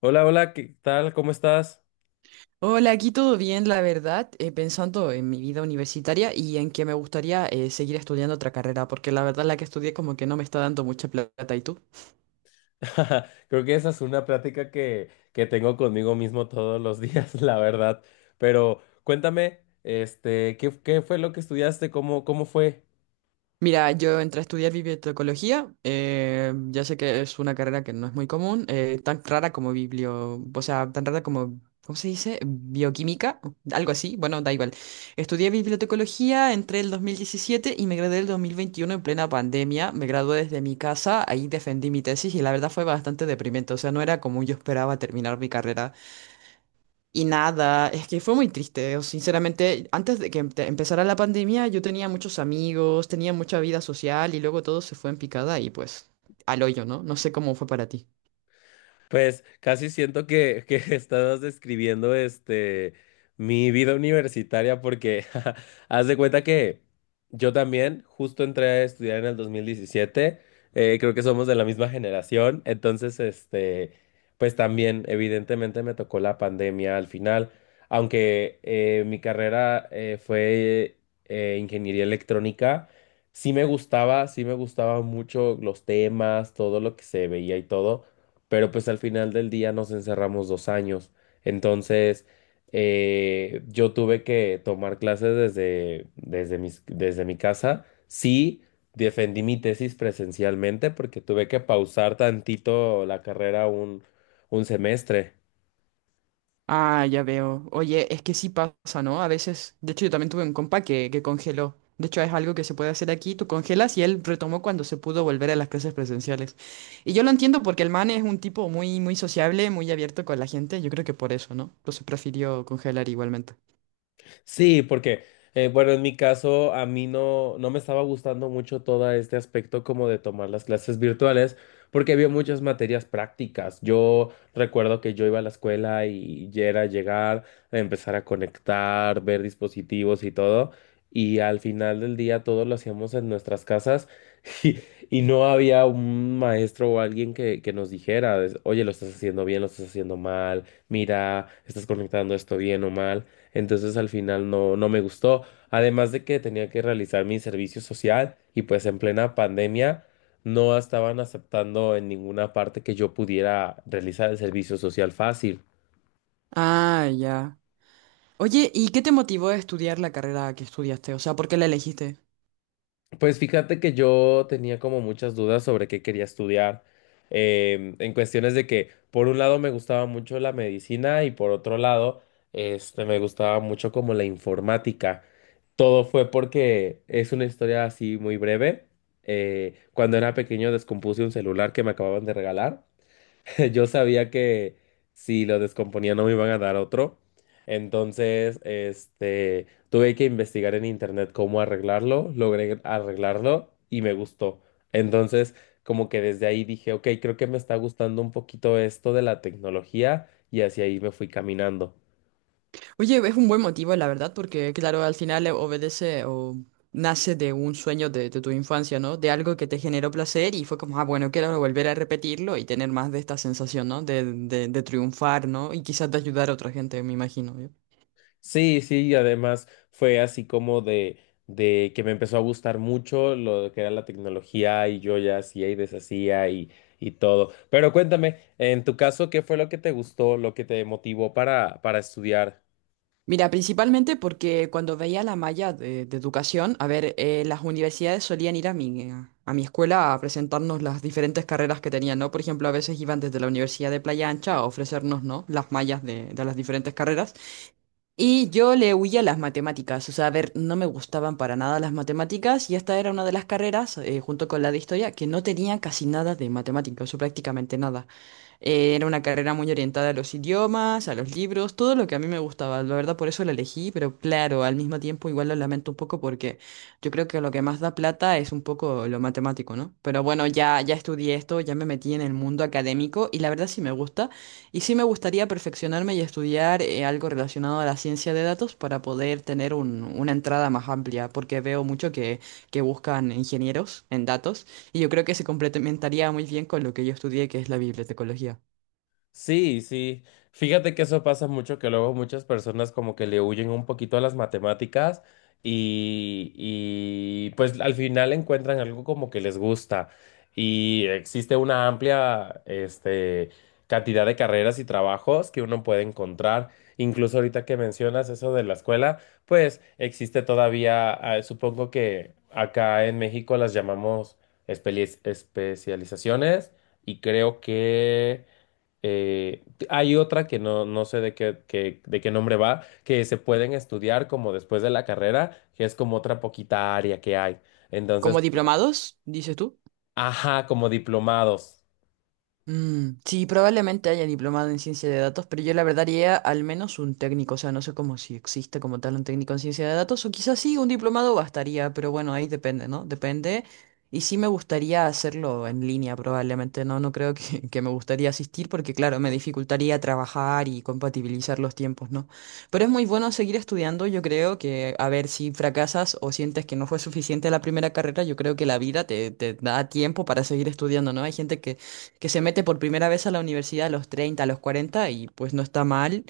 Hola, hola, ¿qué tal? ¿Cómo estás? Hola, aquí todo bien, la verdad, pensando en mi vida universitaria y en que me gustaría seguir estudiando otra carrera, porque la verdad la que estudié como que no me está dando mucha plata. ¿Y tú? Creo que esa es una plática que tengo conmigo mismo todos los días, la verdad. Pero cuéntame, este, ¿qué fue lo que estudiaste? ¿Cómo fue? Mira, yo entré a estudiar bibliotecología, ya sé que es una carrera que no es muy común, tan rara como biblio, o sea, tan rara como, ¿cómo se dice? Bioquímica, algo así, bueno, da igual. Estudié bibliotecología, entré el 2017 y me gradué el 2021 en plena pandemia, me gradué desde mi casa, ahí defendí mi tesis y la verdad fue bastante deprimente, o sea, no era como yo esperaba terminar mi carrera. Y nada, es que fue muy triste, o sinceramente, antes de que empezara la pandemia yo tenía muchos amigos, tenía mucha vida social y luego todo se fue en picada y pues al hoyo, ¿no? No sé cómo fue para ti. Pues casi siento que estás describiendo este mi vida universitaria porque haz de cuenta que yo también justo entré a estudiar en el 2017. Creo que somos de la misma generación, entonces este pues también evidentemente me tocó la pandemia al final, aunque mi carrera fue ingeniería electrónica. Sí me gustaba, sí me gustaba mucho los temas, todo lo que se veía y todo, pero pues al final del día nos encerramos dos años. Entonces, yo tuve que tomar clases desde mi casa. Sí, defendí mi tesis presencialmente porque tuve que pausar tantito la carrera un semestre. Ah, ya veo. Oye, es que sí pasa, ¿no? A veces, de hecho yo también tuve un compa que congeló. De hecho es algo que se puede hacer aquí, tú congelas y él retomó cuando se pudo volver a las clases presenciales. Y yo lo entiendo porque el man es un tipo muy, muy sociable, muy abierto con la gente, yo creo que por eso, ¿no? Entonces prefirió congelar igualmente. Sí, porque, bueno, en mi caso, a mí no me estaba gustando mucho todo este aspecto como de tomar las clases virtuales, porque había muchas materias prácticas. Yo recuerdo que yo iba a la escuela y ya era llegar, empezar a conectar, ver dispositivos y todo, y al final del día todo lo hacíamos en nuestras casas y, y no había un maestro o alguien que nos dijera, oye, lo estás haciendo bien, lo estás haciendo mal, mira, estás conectando esto bien o mal. Entonces al final no me gustó. Además de que tenía que realizar mi servicio social y pues en plena pandemia no estaban aceptando en ninguna parte que yo pudiera realizar el servicio social fácil. Ah, ya. Oye, ¿y qué te motivó a estudiar la carrera que estudiaste? O sea, ¿por qué la elegiste? Pues fíjate que yo tenía como muchas dudas sobre qué quería estudiar. En cuestiones de que por un lado me gustaba mucho la medicina y por otro lado este, me gustaba mucho como la informática. Todo fue porque es una historia así muy breve. Cuando era pequeño descompuse un celular que me acababan de regalar. Yo sabía que si lo descomponía no me iban a dar otro. Entonces, este, tuve que investigar en internet cómo arreglarlo. Logré arreglarlo y me gustó. Entonces, como que desde ahí dije, ok, creo que me está gustando un poquito esto de la tecnología y hacia ahí me fui caminando. Oye, es un buen motivo, la verdad, porque claro, al final obedece o nace de un sueño de tu infancia, ¿no? De algo que te generó placer y fue como, ah, bueno, quiero volver a repetirlo y tener más de esta sensación, ¿no? De triunfar, ¿no? Y quizás de ayudar a otra gente, me imagino. ¿Eh? Sí, sí, y además fue así como de que me empezó a gustar mucho lo que era la tecnología y yo ya hacía y deshacía y todo. Pero cuéntame, en tu caso, ¿qué fue lo que te gustó, lo que te motivó para estudiar? Mira, principalmente porque cuando veía la malla de educación, a ver, las universidades solían ir a a mi escuela a presentarnos las diferentes carreras que tenían, ¿no? Por ejemplo, a veces iban desde la Universidad de Playa Ancha a ofrecernos, ¿no? Las mallas de las diferentes carreras. Y yo le huía a las matemáticas, o sea, a ver, no me gustaban para nada las matemáticas y esta era una de las carreras, junto con la de historia, que no tenía casi nada de matemáticas, o prácticamente nada. Era una carrera muy orientada a los idiomas, a los libros, todo lo que a mí me gustaba. La verdad, por eso la elegí, pero claro, al mismo tiempo igual lo lamento un poco porque yo creo que lo que más da plata es un poco lo matemático, ¿no? Pero bueno, ya estudié esto, ya me metí en el mundo académico y la verdad sí me gusta. Y sí me gustaría perfeccionarme y estudiar algo relacionado a la ciencia de datos para poder tener una entrada más amplia, porque veo mucho que buscan ingenieros en datos. Y yo creo que se complementaría muy bien con lo que yo estudié, que es la bibliotecología. Sí, sí. Fíjate que eso pasa mucho, que luego muchas personas como que le huyen un poquito a las matemáticas y pues al final encuentran algo como que les gusta. Y existe una amplia, este, cantidad de carreras y trabajos que uno puede encontrar. Incluso ahorita que mencionas eso de la escuela, pues existe todavía, ah, supongo que acá en México las llamamos especializaciones y creo que... Hay otra que no sé de qué, de qué nombre va, que se pueden estudiar como después de la carrera, que es como otra poquita área que hay. Entonces, Como diplomados, dices tú. ajá, como diplomados. Mm, sí, probablemente haya diplomado en ciencia de datos, pero yo la verdad haría al menos un técnico, o sea, no sé cómo si existe como tal un técnico en ciencia de datos, o quizás sí, un diplomado bastaría, pero bueno, ahí depende, ¿no? Depende. Y sí me gustaría hacerlo en línea, probablemente, ¿no? No creo que me gustaría asistir porque, claro, me dificultaría trabajar y compatibilizar los tiempos, ¿no? Pero es muy bueno seguir estudiando, yo creo que, a ver, si fracasas o sientes que no fue suficiente la primera carrera, yo creo que la vida te da tiempo para seguir estudiando, ¿no? Hay gente que se mete por primera vez a la universidad a los 30, a los 40 y pues no está mal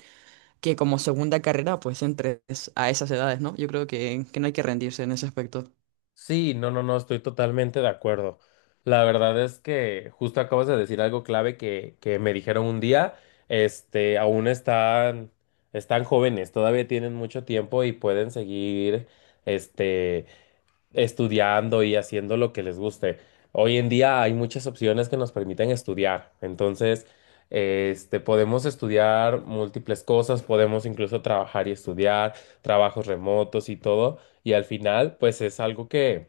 que como segunda carrera pues entres a esas edades, ¿no? Yo creo que no hay que rendirse en ese aspecto. Sí, no, estoy totalmente de acuerdo. La verdad es que justo acabas de decir algo clave que me dijeron un día, este, están jóvenes, todavía tienen mucho tiempo y pueden seguir, este, estudiando y haciendo lo que les guste. Hoy en día hay muchas opciones que nos permiten estudiar. Entonces, este, podemos estudiar múltiples cosas, podemos incluso trabajar y estudiar, trabajos remotos y todo. Y al final, pues es algo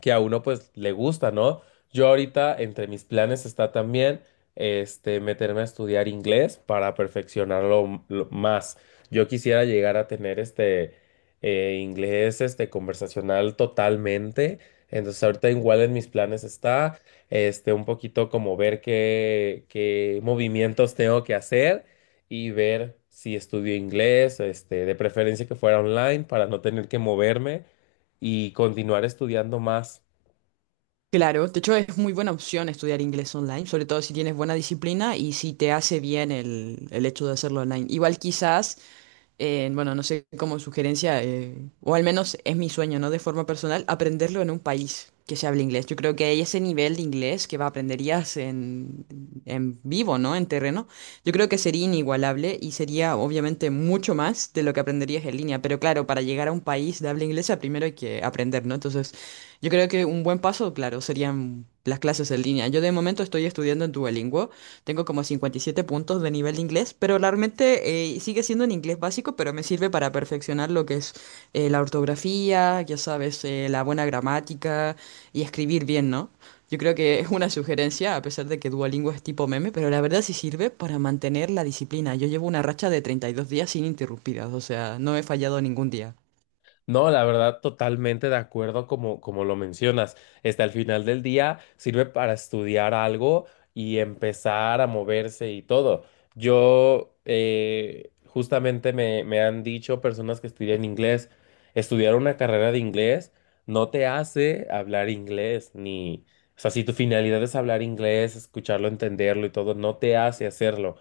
que a uno pues le gusta, ¿no? Yo ahorita entre mis planes está también este meterme a estudiar inglés para perfeccionarlo lo más. Yo quisiera llegar a tener este inglés este conversacional totalmente. Entonces ahorita igual en mis planes está este un poquito como ver qué movimientos tengo que hacer y ver si estudio inglés, este, de preferencia que fuera online para no tener que moverme y continuar estudiando más. Claro, de hecho es muy buena opción estudiar inglés online, sobre todo si tienes buena disciplina y si te hace bien el hecho de hacerlo online. Igual quizás, bueno, no sé como sugerencia, o al menos es mi sueño, ¿no? De forma personal, aprenderlo en un país que se hable inglés. Yo creo que hay ese nivel de inglés que va, aprenderías en vivo, ¿no? En terreno. Yo creo que sería inigualable y sería obviamente mucho más de lo que aprenderías en línea. Pero claro, para llegar a un país de habla inglesa primero hay que aprender, ¿no? Entonces… Yo creo que un buen paso, claro, serían las clases en línea. Yo de momento estoy estudiando en Duolingo, tengo como 57 puntos de nivel de inglés, pero realmente sigue siendo un inglés básico, pero me sirve para perfeccionar lo que es la ortografía, ya sabes, la buena gramática y escribir bien, ¿no? Yo creo que es una sugerencia, a pesar de que Duolingo es tipo meme, pero la verdad sí sirve para mantener la disciplina. Yo llevo una racha de 32 días sin interrumpidas, o sea, no he fallado ningún día. No, la verdad, totalmente de acuerdo como lo mencionas. Hasta el final del día sirve para estudiar algo y empezar a moverse y todo. Yo, justamente me han dicho personas que estudian inglés, estudiar una carrera de inglés no te hace hablar inglés, ni, o sea, si tu finalidad es hablar inglés, escucharlo, entenderlo y todo, no te hace hacerlo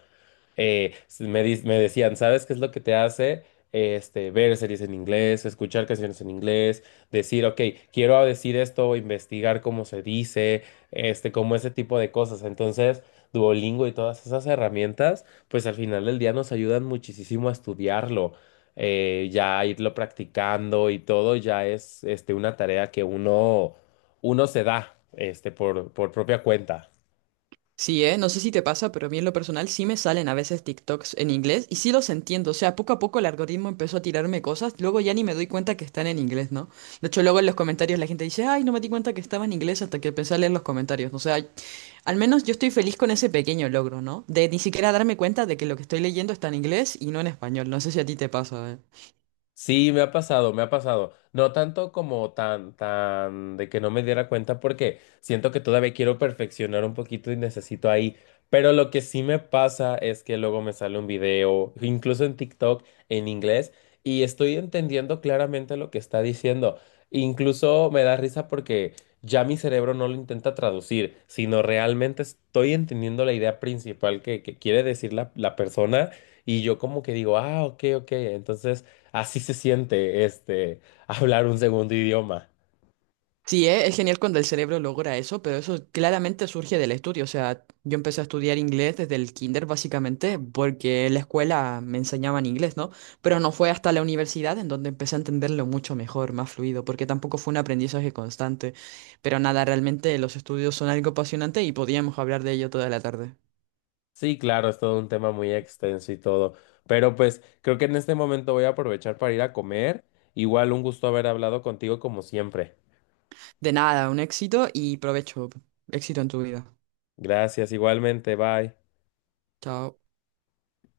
eh, me decían, ¿sabes qué es lo que te hace? Este, ver series en inglés, escuchar canciones en inglés, decir, ok, quiero decir esto, o investigar cómo se dice, este, como ese tipo de cosas. Entonces, Duolingo y todas esas herramientas, pues al final del día nos ayudan muchísimo a estudiarlo, ya irlo practicando y todo ya es, este, una tarea que uno se da, este, por propia cuenta. Sí, ¿eh? No sé si te pasa, pero a mí en lo personal sí me salen a veces TikToks en inglés y sí los entiendo. O sea, poco a poco el algoritmo empezó a tirarme cosas, luego ya ni me doy cuenta que están en inglés, ¿no? De hecho, luego en los comentarios la gente dice, ay, no me di cuenta que estaba en inglés hasta que empecé a leer los comentarios. O sea, al menos yo estoy feliz con ese pequeño logro, ¿no? De ni siquiera darme cuenta de que lo que estoy leyendo está en inglés y no en español. No sé si a ti te pasa, ¿eh? Sí, me ha pasado, me ha pasado. No tanto como tan de que no me diera cuenta porque siento que todavía quiero perfeccionar un poquito y necesito ahí. Pero lo que sí me pasa es que luego me sale un video, incluso en TikTok, en inglés, y estoy entendiendo claramente lo que está diciendo. Incluso me da risa porque ya mi cerebro no lo intenta traducir, sino realmente estoy entendiendo la idea principal que quiere decir la persona y yo como que digo, ah, ok, ok. Entonces... Así se siente, este, hablar un segundo idioma. Sí, es genial cuando el cerebro logra eso, pero eso claramente surge del estudio. O sea, yo empecé a estudiar inglés desde el kinder, básicamente, porque en la escuela me enseñaban inglés, ¿no? Pero no fue hasta la universidad en donde empecé a entenderlo mucho mejor, más fluido, porque tampoco fue un aprendizaje constante. Pero nada, realmente los estudios son algo apasionante y podíamos hablar de ello toda la tarde. Sí, claro, es todo un tema muy extenso y todo, pero pues creo que en este momento voy a aprovechar para ir a comer. Igual un gusto haber hablado contigo como siempre. De nada, un éxito y provecho. Éxito en tu vida. Gracias, igualmente, bye. Chao.